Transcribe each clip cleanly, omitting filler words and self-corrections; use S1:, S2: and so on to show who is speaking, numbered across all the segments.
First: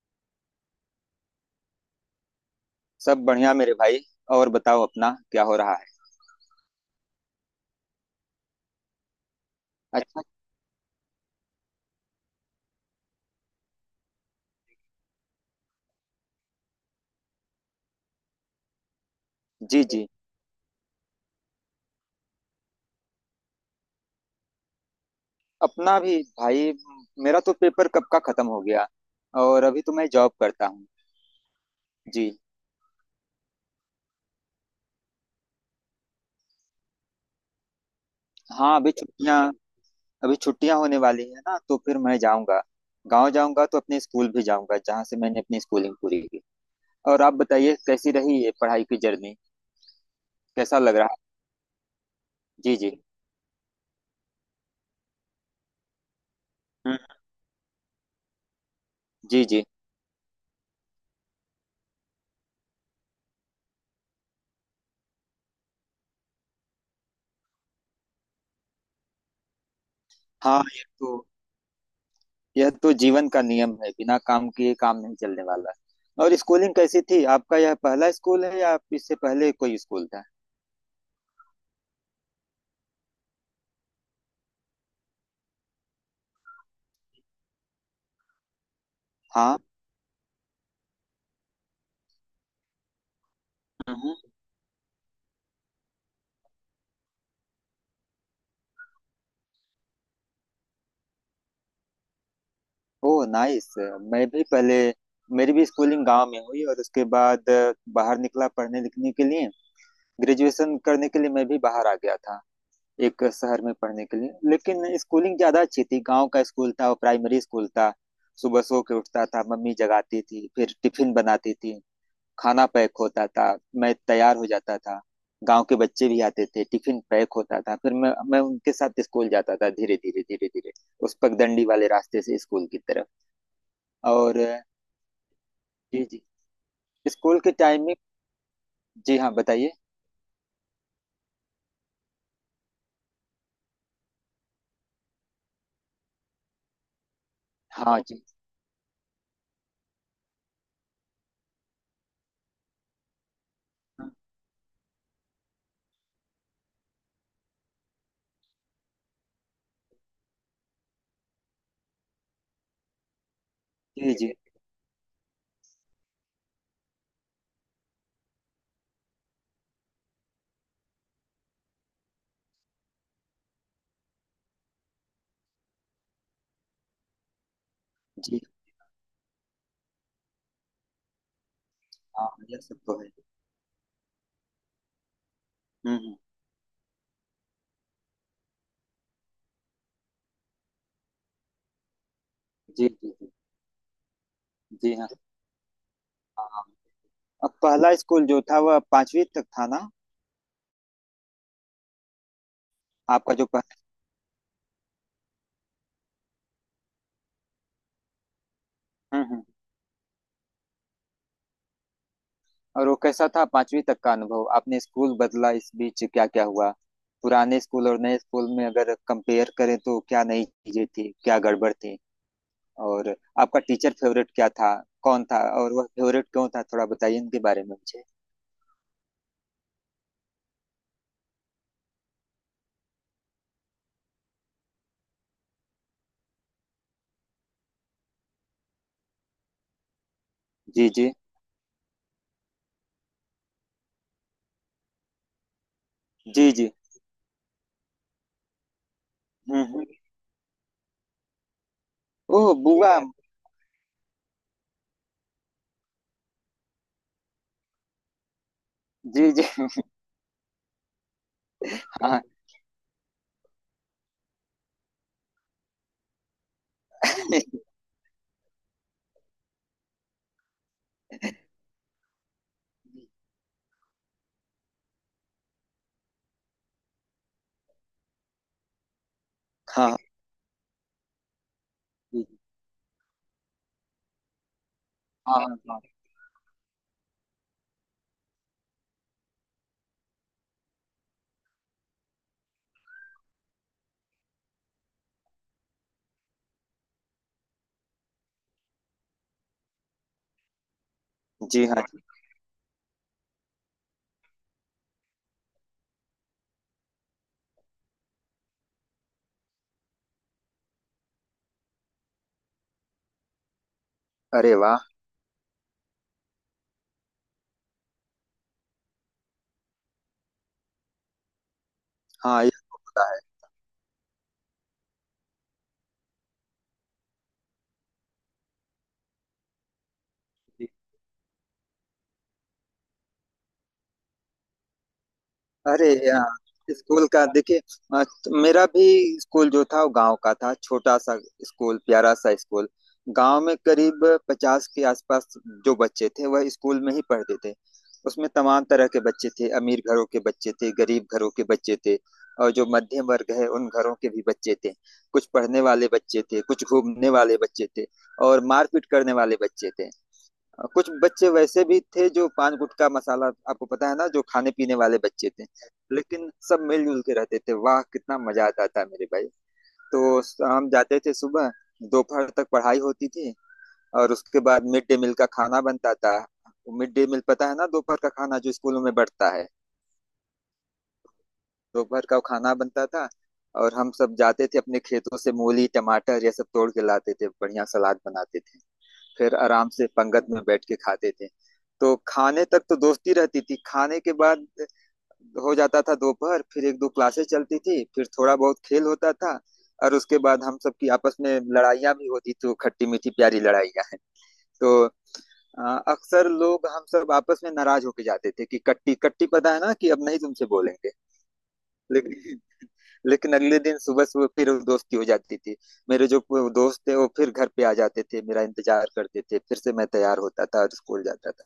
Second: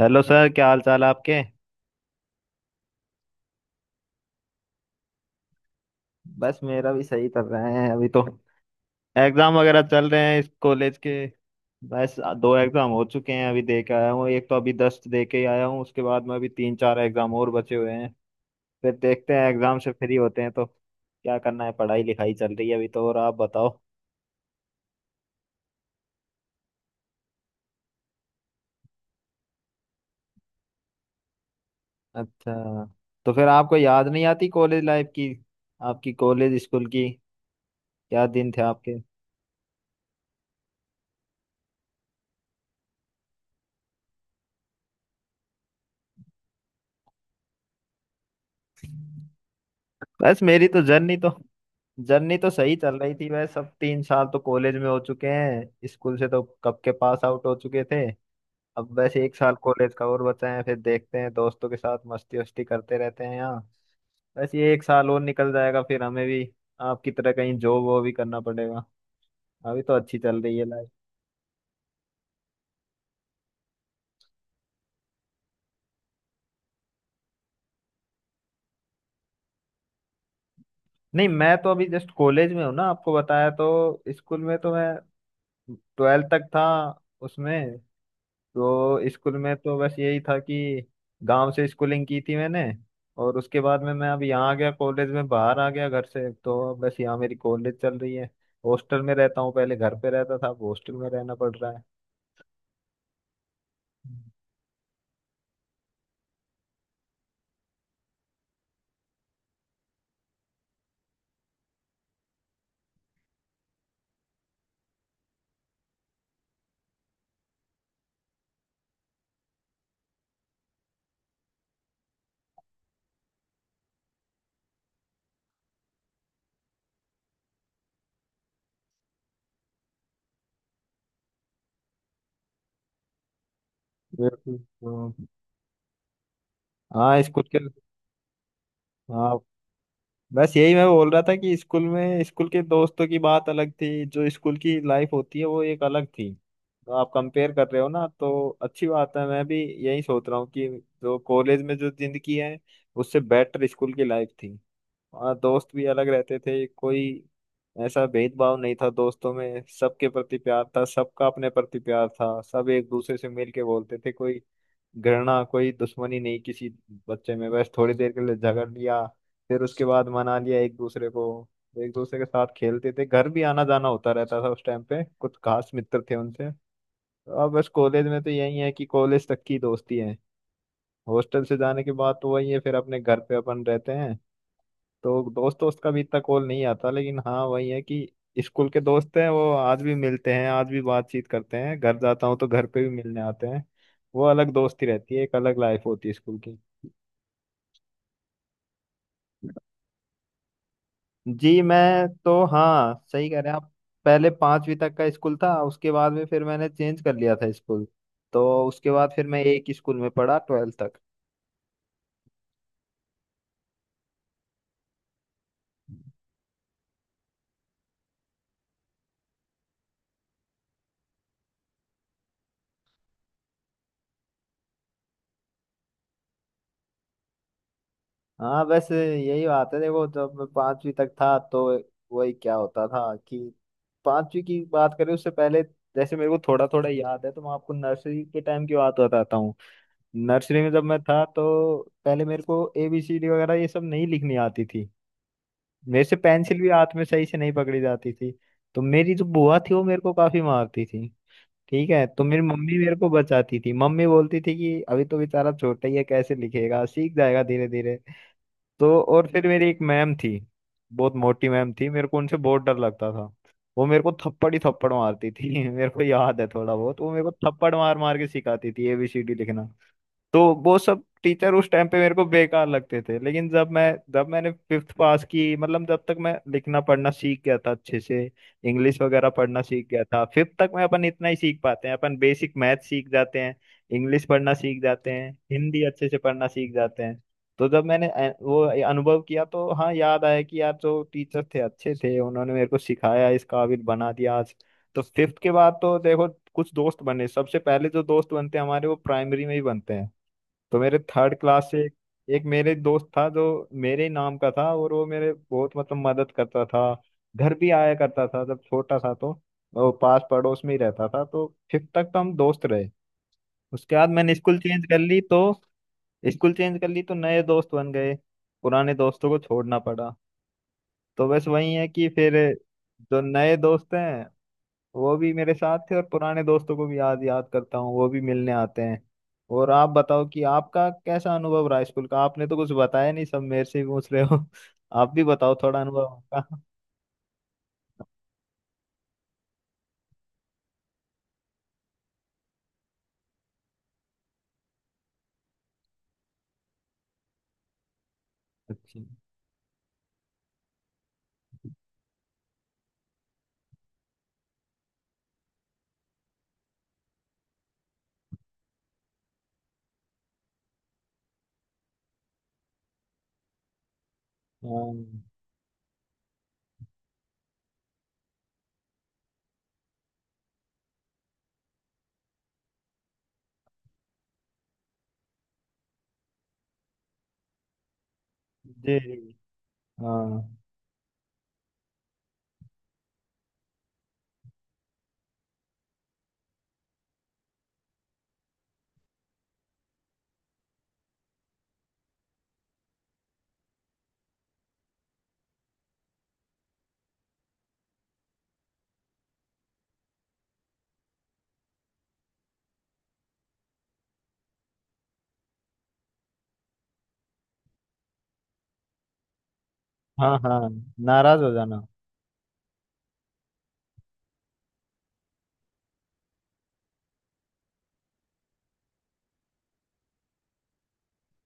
S1: Hello sir, क्या हाल चाल है आपके।
S2: सब बढ़िया मेरे भाई। और बताओ अपना क्या हो रहा है।
S1: बस मेरा भी सही चल रहा है अभी तो। एग्जाम वगैरह चल रहे
S2: अच्छा।
S1: हैं इस कॉलेज के। बस दो एग्जाम हो चुके हैं, अभी दे के आया हूँ। एक तो अभी 10 दे के ही आया हूँ। उसके बाद में अभी तीन चार एग्जाम और बचे हुए हैं। फिर देखते हैं, एग्जाम
S2: जी
S1: से
S2: जी।
S1: फ्री होते हैं तो क्या करना है। पढ़ाई लिखाई चल रही है अभी तो। और आप बताओ।
S2: अपना भी भाई। मेरा तो पेपर कब का खत्म हो गया और अभी तो मैं जॉब करता हूँ। जी।
S1: अच्छा। तो फिर आपको याद नहीं आती कॉलेज लाइफ की? आपकी कॉलेज स्कूल की? क्या दिन थे
S2: हाँ अभी
S1: आपके।
S2: छुट्टियाँ, अभी छुट्टियाँ होने वाली है ना तो फिर मैं जाऊँगा। गांव जाऊँगा तो अपने स्कूल भी जाऊँगा जहाँ से मैंने अपनी स्कूलिंग पूरी की। और आप बताइए कैसी रही ये पढ़ाई की जर्नी,
S1: बस मेरी
S2: कैसा
S1: तो
S2: लग रहा।
S1: जर्नी तो सही
S2: जी जी।
S1: चल रही थी। बस अब 3 साल तो कॉलेज में हो चुके हैं। स्कूल से तो कब के
S2: हम्म।
S1: पास आउट हो चुके थे। अब बस एक
S2: जी
S1: साल
S2: जी।
S1: कॉलेज का और बचा है। फिर देखते हैं, दोस्तों के साथ मस्ती वस्ती करते रहते हैं यहाँ। बस ये एक साल और निकल जाएगा, फिर हमें भी आपकी तरह कहीं जॉब वो भी करना पड़ेगा। अभी तो अच्छी चल रही
S2: हाँ
S1: है
S2: ये
S1: लाइफ।
S2: तो, यह तो जीवन का नियम है, बिना काम किए काम नहीं चलने वाला। और स्कूलिंग कैसी थी आपका? यह पहला स्कूल है या इससे पहले कोई स्कूल था?
S1: नहीं, मैं तो अभी जस्ट कॉलेज में हूँ ना, आपको बताया। तो स्कूल में तो मैं 12th तक था उसमें। तो स्कूल में
S2: हाँ।
S1: तो बस यही था कि गांव से स्कूलिंग की थी मैंने। और उसके बाद में मैं
S2: हम्म।
S1: अब यहाँ आ गया कॉलेज में, बाहर आ गया घर से। तो बस यहाँ मेरी कॉलेज चल रही है। हॉस्टल में रहता हूँ, पहले घर पे रहता था, अब हॉस्टल में रहना पड़ रहा है।
S2: Oh nice. मैं भी पहले, मेरी भी स्कूलिंग गांव में हुई और उसके बाद बाहर निकला पढ़ने लिखने के लिए। ग्रेजुएशन करने के लिए मैं भी बाहर आ गया था, एक शहर में पढ़ने के लिए। लेकिन स्कूलिंग ज़्यादा अच्छी थी, गांव का स्कूल था और प्राइमरी स्कूल था। सुबह सो के उठता था, मम्मी जगाती थी, फिर टिफिन बनाती थी, खाना पैक होता था, मैं तैयार हो जाता था। गांव के बच्चे भी आते थे, टिफिन पैक होता था, फिर मैं उनके साथ स्कूल जाता था, धीरे धीरे धीरे धीरे उस पगडंडी वाले रास्ते से स्कूल की तरफ। और,
S1: बिल्कुल तो।
S2: जी जी,
S1: हाँ,
S2: स्कूल
S1: स्कूल
S2: के
S1: के।
S2: टाइम में। जी हाँ
S1: हाँ,
S2: बताइए।
S1: बस यही मैं बोल रहा था कि स्कूल में, स्कूल के दोस्तों की बात अलग थी, जो स्कूल की लाइफ होती है वो एक अलग थी। तो आप कंपेयर कर रहे हो
S2: हाँ
S1: ना,
S2: जी।
S1: तो अच्छी बात है। मैं भी यही सोच रहा हूँ कि जो कॉलेज में जो जिंदगी है, उससे बेटर स्कूल की
S2: हाँ।
S1: लाइफ थी। वहाँ दोस्त भी अलग रहते थे। कोई ऐसा भेदभाव नहीं था दोस्तों में। सबके प्रति प्यार था, सबका अपने प्रति प्यार था। सब एक दूसरे से मिल के बोलते थे।
S2: जी जी
S1: कोई घृणा, कोई दुश्मनी नहीं किसी बच्चे में। बस थोड़ी देर के लिए झगड़ लिया, फिर उसके बाद मना लिया एक दूसरे को। एक दूसरे के साथ खेलते थे, घर भी आना जाना होता रहता था उस टाइम पे। कुछ खास मित्र थे उनसे। अब बस कॉलेज में तो
S2: जी।
S1: यही है कि कॉलेज तक की दोस्ती है। हॉस्टल से जाने के बाद
S2: हाँ
S1: तो वही है,
S2: यह
S1: फिर
S2: सब तो
S1: अपने
S2: है।
S1: घर पे अपन रहते हैं। तो दोस्त दोस्त का भी
S2: हम्म।
S1: इतना कॉल नहीं आता। लेकिन हाँ, वही है कि स्कूल के दोस्त हैं, वो आज भी मिलते हैं, आज भी बातचीत करते हैं। घर जाता हूँ तो घर पे
S2: जी
S1: भी
S2: जी
S1: मिलने
S2: जी
S1: आते हैं। वो अलग दोस्ती
S2: जी। हाँ
S1: रहती है, एक अलग लाइफ होती है स्कूल
S2: हाँ
S1: की।
S2: हाँ। अब पहला स्कूल जो था वह पांचवी तक था ना?
S1: जी, मैं तो, हाँ, सही
S2: आपका
S1: कह
S2: जो
S1: रहे हैं आप।
S2: पहला।
S1: पहले पांचवी तक का स्कूल था, उसके बाद में फिर मैंने चेंज कर लिया था स्कूल। तो उसके बाद फिर मैं
S2: हम्म।
S1: एक ही स्कूल में पढ़ा 12th तक।
S2: और वो कैसा था पांचवी तक का अनुभव? आपने स्कूल बदला, इस बीच क्या क्या हुआ? पुराने स्कूल और नए स्कूल में अगर कंपेयर करें तो क्या नई चीजें थी, क्या गड़बड़ थी? और आपका टीचर फेवरेट क्या था, कौन था और वह फेवरेट क्यों था, थोड़ा बताइए इनके बारे में मुझे।
S1: हाँ, बस यही बात है। देखो, जब मैं पांचवी तक था तो वही क्या होता था कि पांचवी की बात करें उससे पहले, जैसे मेरे को थोड़ा थोड़ा याद है, तो मैं आपको नर्सरी के टाइम की बात बताता हूँ। नर्सरी में जब
S2: जी
S1: मैं
S2: जी
S1: था तो पहले मेरे को ABCD वगैरह ये सब नहीं लिखनी आती थी। मेरे से
S2: जी
S1: पेंसिल भी
S2: जी।
S1: हाथ में सही से नहीं पकड़ी जाती थी। तो मेरी जो बुआ
S2: हम्म
S1: थी वो
S2: हम्म।
S1: मेरे को काफी मारती थी। ठीक है, तो मेरी
S2: ओह
S1: मम्मी मेरे
S2: बुआ।
S1: को बचाती थी, मम्मी बोलती थी कि अभी तो बेचारा छोटा ही है, कैसे लिखेगा, सीख जाएगा धीरे धीरे। तो
S2: जी
S1: और
S2: जी
S1: फिर मेरी एक मैम थी, बहुत मोटी मैम थी, मेरे को
S2: हाँ।
S1: उनसे बहुत डर लगता था। वो मेरे को थप्पड़ ही थप्पड़ मारती थी। मेरे को याद है थोड़ा बहुत, वो मेरे को थप्पड़ मार मार के सिखाती थी ABCD लिखना। तो वो सब टीचर उस टाइम पे मेरे को बेकार लगते थे। लेकिन जब मैंने फिफ्थ पास की, मतलब जब तक मैं लिखना पढ़ना सीख गया था अच्छे से, इंग्लिश वगैरह पढ़ना सीख
S2: हाँ
S1: गया था फिफ्थ तक। मैं अपन इतना ही सीख पाते हैं, अपन बेसिक मैथ सीख जाते हैं, इंग्लिश पढ़ना सीख जाते हैं,
S2: हाँ हाँ।
S1: हिंदी अच्छे से पढ़ना सीख जाते हैं। तो जब मैंने वो अनुभव किया, तो हाँ, याद आया कि यार जो टीचर थे अच्छे थे, उन्होंने मेरे को सिखाया, इस काबिल बना दिया आज। तो फिफ्थ के बाद तो देखो कुछ दोस्त बने। सबसे पहले जो दोस्त बनते हैं हमारे वो प्राइमरी में ही बनते हैं। तो मेरे थर्ड
S2: जी
S1: क्लास से
S2: हाँ
S1: एक,
S2: जी।
S1: एक मेरे दोस्त था, जो मेरे ही नाम का था, और वो मेरे बहुत, मतलब, मदद करता था। घर भी आया करता था जब छोटा था तो। वो पास पड़ोस में ही रहता था। तो फिफ्थ तक तो हम दोस्त रहे। उसके बाद मैंने
S2: अरे
S1: स्कूल
S2: वाह।
S1: चेंज कर ली। तो स्कूल चेंज कर ली तो नए दोस्त बन गए, पुराने दोस्तों को छोड़ना पड़ा। तो बस वही है कि फिर
S2: हाँ ये तो होता
S1: जो नए दोस्त हैं वो भी मेरे साथ थे, और पुराने दोस्तों को भी याद याद करता हूँ, वो भी मिलने आते हैं। और आप बताओ कि
S2: है।
S1: आपका कैसा अनुभव रहा स्कूल का। आपने तो कुछ बताया नहीं, सब मेरे से ही पूछ रहे हो। आप भी बताओ थोड़ा
S2: अरे
S1: अनुभव आपका।
S2: यार स्कूल का देखिए। अ, मेरा भी, स्कूल जो था वो गांव का था, छोटा सा स्कूल, प्यारा सा स्कूल। गांव में करीब 50 के आसपास जो बच्चे थे वह स्कूल में ही पढ़ते थे। उसमें तमाम तरह
S1: अच्छा।
S2: के बच्चे थे, अमीर घरों के बच्चे थे, गरीब घरों के बच्चे थे, और जो मध्यम वर्ग है उन घरों के भी बच्चे थे। कुछ पढ़ने वाले बच्चे थे, कुछ घूमने वाले बच्चे थे और मारपीट करने वाले बच्चे थे। कुछ बच्चे वैसे भी थे जो पान गुटखा मसाला, आपको पता है ना, जो खाने पीने
S1: हाँ
S2: वाले बच्चे थे। लेकिन सब मिलजुल के रहते थे। वाह कितना मजा आता था मेरे भाई। तो हम जाते थे सुबह, दोपहर तक पढ़ाई होती थी और उसके बाद मिड डे मील का खाना बनता था। मिड डे मील पता है ना, दोपहर का खाना जो स्कूलों में
S1: जी जी,
S2: बढ़ता है।
S1: हाँ
S2: दोपहर का खाना बनता था, और हम सब जाते थे अपने खेतों से मूली टमाटर ये सब तोड़ के लाते थे, बढ़िया सलाद बनाते थे, फिर आराम से पंगत में बैठ के खाते थे। तो खाने तक तो दोस्ती रहती थी। खाने के बाद हो जाता था दोपहर, फिर एक दो क्लासेस चलती थी, फिर थोड़ा बहुत खेल होता था और उसके बाद हम सबकी आपस में लड़ाइयाँ भी होती थी, वो खट्टी मीठी प्यारी लड़ाइयाँ हैं। तो अ, अक्सर लोग हम सब आपस में नाराज होके जाते थे कि कट्टी कट्टी, पता है ना, कि अब नहीं
S1: हाँ।
S2: तुमसे
S1: हाँ,
S2: बोलेंगे।
S1: नाराज हो जाना।
S2: लेकिन, अगले दिन सुबह सुबह फिर वो दोस्ती हो जाती थी। मेरे जो दोस्त थे वो फिर घर पे आ जाते थे, मेरा इंतजार करते थे, फिर से मैं तैयार होता था और स्कूल जाता था।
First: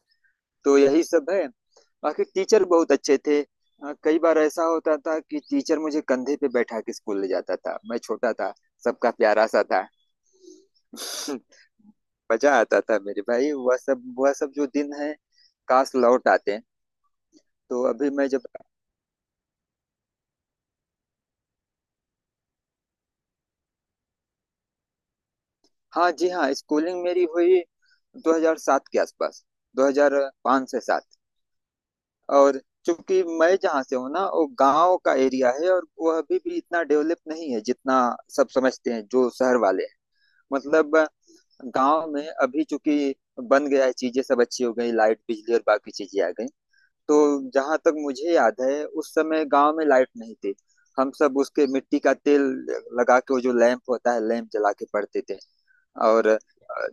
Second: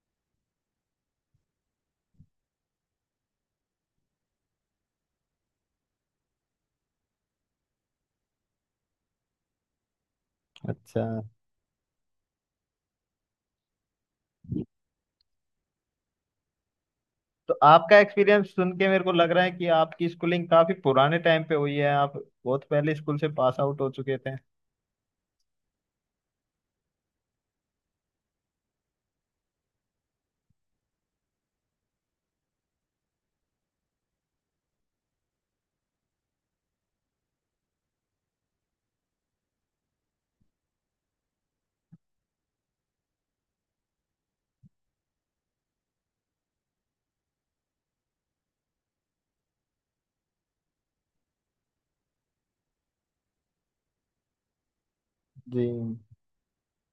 S2: तो यही सब है। बाकी टीचर बहुत अच्छे थे। कई बार ऐसा होता था कि टीचर मुझे कंधे पे बैठा के स्कूल ले जाता था, मैं छोटा था, सबका प्यारा सा था।
S1: अच्छा,
S2: मजा आता था मेरे भाई, वह सब, वह सब जो दिन है, काश लौट आते।
S1: तो
S2: तो
S1: आपका
S2: अभी मैं जब,
S1: एक्सपीरियंस सुन के मेरे को लग रहा है कि आपकी स्कूलिंग काफी पुराने टाइम पे हुई है, आप बहुत पहले स्कूल से पास आउट हो चुके थे।
S2: हाँ जी हाँ, स्कूलिंग मेरी हुई 2007 के आसपास, 2005 से सात। और चूंकि मैं जहाँ से हूँ ना वो गांव का एरिया है और वह अभी भी इतना डेवलप नहीं है जितना सब समझते हैं जो शहर वाले हैं। मतलब गांव में अभी चूंकि बन गया है, चीजें सब अच्छी हो गई, लाइट बिजली और बाकी चीजें आ गई, तो जहाँ तक मुझे याद है उस समय गांव में लाइट नहीं थी। हम सब उसके मिट्टी का तेल लगा के वो जो लैंप होता है, लैंप जला के पढ़ते थे।
S1: जी।
S2: और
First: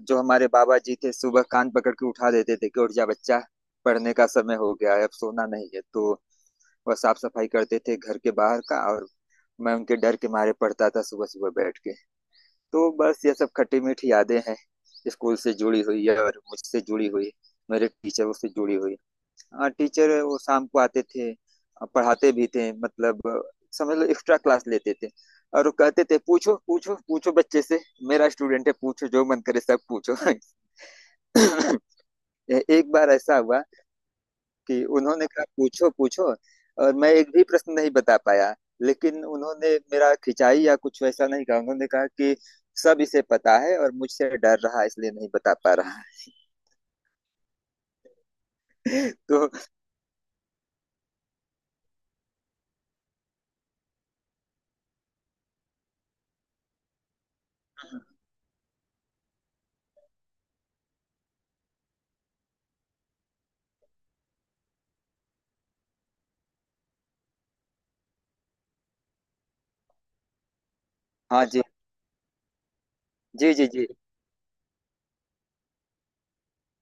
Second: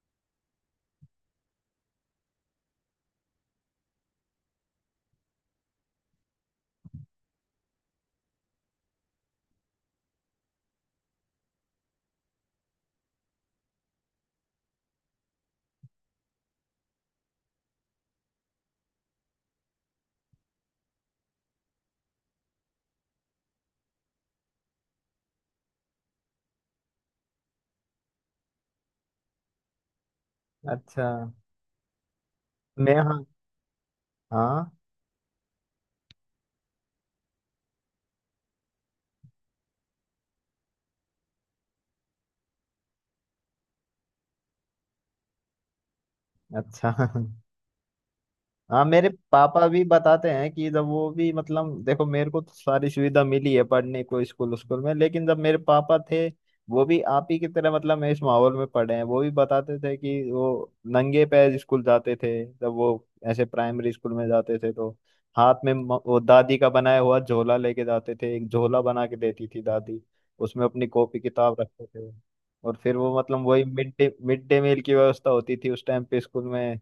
S2: जो हमारे बाबा जी थे सुबह कान पकड़ के उठा देते थे कि उठ जा बच्चा, पढ़ने का समय हो गया है अब सोना नहीं है। तो वह साफ सफाई करते थे घर के बाहर का, और मैं उनके डर के मारे पढ़ता था सुबह सुबह बैठ के। तो बस ये सब खट्टी मीठी यादें हैं स्कूल से जुड़ी हुई है और मुझसे जुड़ी हुई, मेरे टीचरों से जुड़ी हुई। हाँ टीचर वो शाम को आते थे, पढ़ाते भी थे, मतलब समझ लो एक्स्ट्रा क्लास लेते थे, और वो कहते थे पूछो पूछो पूछो बच्चे से, मेरा स्टूडेंट है, पूछो जो मन करे सब पूछो।
S1: अच्छा।
S2: एक
S1: मैं,
S2: बार
S1: हाँ।
S2: ऐसा हुआ
S1: हाँ।
S2: कि उन्होंने कहा पूछो पूछो और मैं एक भी प्रश्न नहीं बता पाया। लेकिन उन्होंने मेरा खिंचाई या कुछ वैसा नहीं कहा, उन्होंने कहा कि सब इसे पता है और मुझसे डर रहा है, इसलिए नहीं बता पा रहा
S1: अच्छा। हाँ, मेरे
S2: है। तो।
S1: पापा भी बताते हैं कि जब वो भी, मतलब, देखो मेरे को तो सारी सुविधा मिली है पढ़ने को स्कूल, स्कूल में। लेकिन जब मेरे पापा थे, वो भी आप ही की तरह मतलब इस माहौल में पढ़े हैं। वो भी बताते थे कि वो नंगे पैर स्कूल जाते थे, जब वो ऐसे प्राइमरी स्कूल में जाते थे तो हाथ में वो दादी का बनाया हुआ झोला लेके जाते थे। एक झोला बना के देती थी दादी। उसमें अपनी कॉपी
S2: हाँ
S1: किताब
S2: जी
S1: रखते थे। और फिर वो, मतलब,
S2: जी
S1: वही
S2: जी जी।
S1: मिड डे मील की व्यवस्था होती थी उस टाइम पे स्कूल में।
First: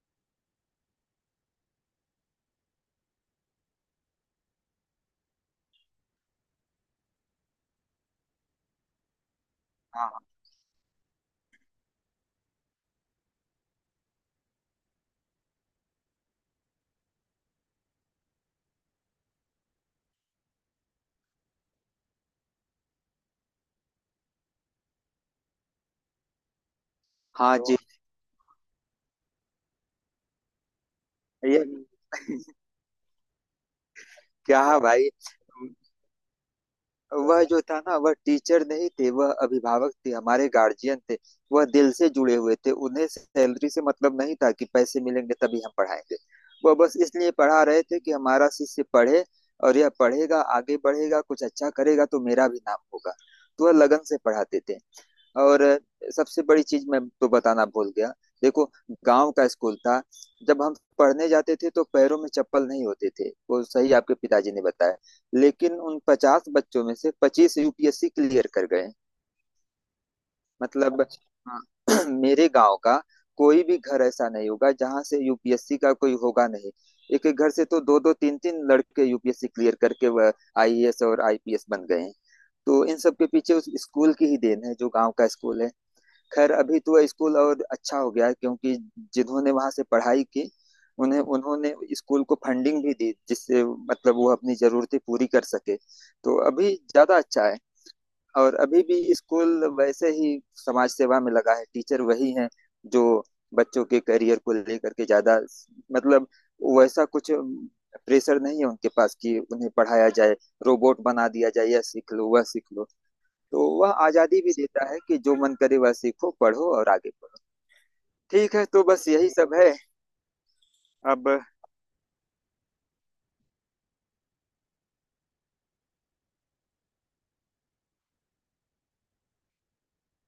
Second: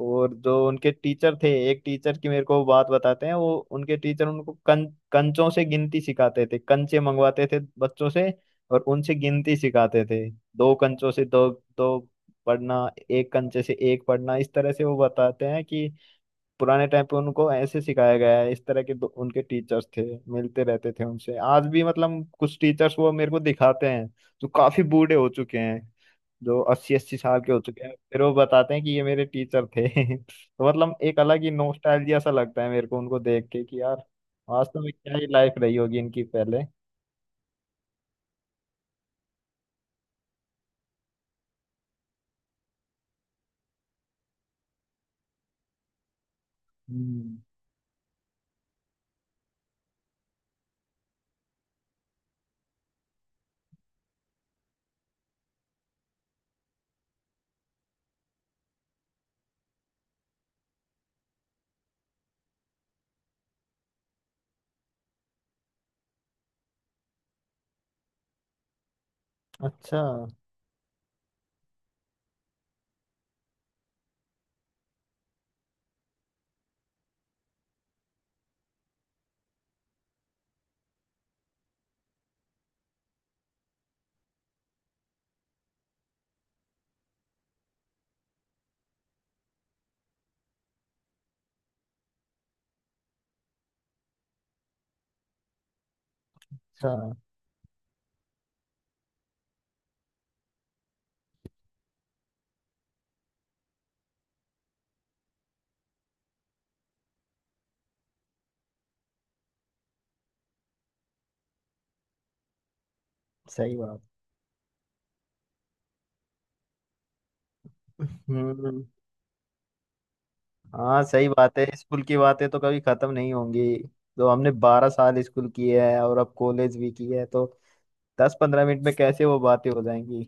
S1: और जो उनके टीचर थे, एक टीचर की मेरे को बात बताते हैं। वो उनके टीचर उनको कंचों से गिनती सिखाते थे, कंचे मंगवाते थे बच्चों से और उनसे गिनती सिखाते
S2: हाँ
S1: थे। दो कंचों से दो, दो पढ़ना, एक कंचे से एक पढ़ना, इस तरह से। वो बताते हैं कि पुराने टाइम पे उनको ऐसे सिखाया गया है। इस तरह के दो, उनके टीचर्स थे। मिलते रहते थे उनसे आज भी, मतलब कुछ टीचर्स वो मेरे को दिखाते हैं जो काफी बूढ़े हो चुके हैं, जो अस्सी अस्सी साल के
S2: हाँ
S1: हो
S2: जी।
S1: चुके हैं, फिर वो बताते हैं कि ये मेरे टीचर थे। तो मतलब एक अलग ही
S2: ये
S1: नॉस्टैल्जिया सा लगता है मेरे को उनको देख के कि यार,
S2: क्या
S1: वास्तव में
S2: भाई।
S1: क्या ही लाइफ रही होगी इनकी पहले।
S2: वह जो था ना, वह टीचर नहीं थे, वह अभिभावक थे, हमारे गार्जियन थे, वह दिल से जुड़े हुए थे। उन्हें सैलरी से मतलब नहीं था कि पैसे मिलेंगे तभी हम पढ़ाएंगे। वह बस इसलिए
S1: हम्म।
S2: पढ़ा रहे थे कि हमारा शिष्य पढ़े, और यह पढ़ेगा आगे बढ़ेगा कुछ अच्छा करेगा तो मेरा भी नाम होगा। तो वह लगन से पढ़ाते थे। और सबसे बड़ी चीज मैं तो बताना भूल गया, देखो, गांव का स्कूल था, जब हम पढ़ने जाते थे तो पैरों में चप्पल नहीं होते थे। वो सही आपके पिताजी ने बताया। लेकिन उन 50 बच्चों में से 25 यूपीएससी क्लियर कर गए।
S1: अच्छा।
S2: मतलब हाँ, मेरे गांव का कोई भी घर ऐसा नहीं होगा जहां से यूपीएससी का कोई होगा नहीं। एक एक घर से तो दो दो तीन तीन लड़के यूपीएससी क्लियर करके वह आईएएस और आईपीएस बन गए हैं। तो इन सब के पीछे उस स्कूल की ही देन है जो गांव का स्कूल है। खैर अभी तो स्कूल और अच्छा हो गया है, क्योंकि जिन्होंने वहां से पढ़ाई की उन्हें, उन्होंने स्कूल को फंडिंग भी दी, जिससे मतलब वो अपनी जरूरतें पूरी कर सके। तो अभी
S1: अच्छा,
S2: ज्यादा अच्छा है। और अभी भी स्कूल वैसे ही समाज सेवा में लगा है, टीचर वही हैं जो बच्चों के करियर को लेकर के ज्यादा, मतलब वैसा कुछ प्रेशर नहीं है उनके पास कि उन्हें पढ़ाया जाए, रोबोट बना दिया जाए, यह सीख लो वह सीख लो। तो
S1: सही
S2: वह
S1: बात।
S2: आजादी भी देता है कि जो मन करे वह सीखो पढ़ो और आगे बढ़ो। ठीक है तो
S1: हम्म।
S2: बस यही सब है।
S1: हाँ, सही
S2: अब,
S1: बात है, स्कूल की बातें तो कभी खत्म नहीं होंगी। तो हमने 12 साल स्कूल किए है, और अब कॉलेज भी की है। तो 10-15 मिनट में कैसे वो बातें हो जाएंगी।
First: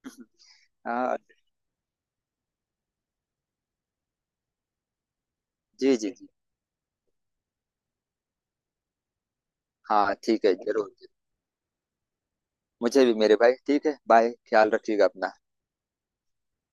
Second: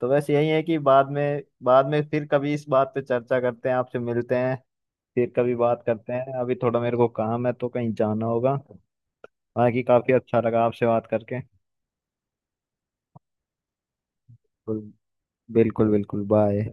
S1: तो बस यही है कि
S2: आ,
S1: बाद में फिर कभी इस बात पे चर्चा करते हैं, आपसे मिलते हैं, फिर कभी बात
S2: जी जी
S1: करते
S2: जी।
S1: हैं। अभी थोड़ा मेरे को काम है तो कहीं जाना होगा। बाकी काफी
S2: हाँ
S1: अच्छा
S2: ठीक है
S1: लगा आपसे
S2: जरूर
S1: बात
S2: जरूर।
S1: करके।
S2: मुझे भी मेरे भाई, ठीक है, बाय, ख्याल
S1: बिल्कुल।
S2: रखिएगा अपना।
S1: बिल्कुल बिल्कुल, बाय।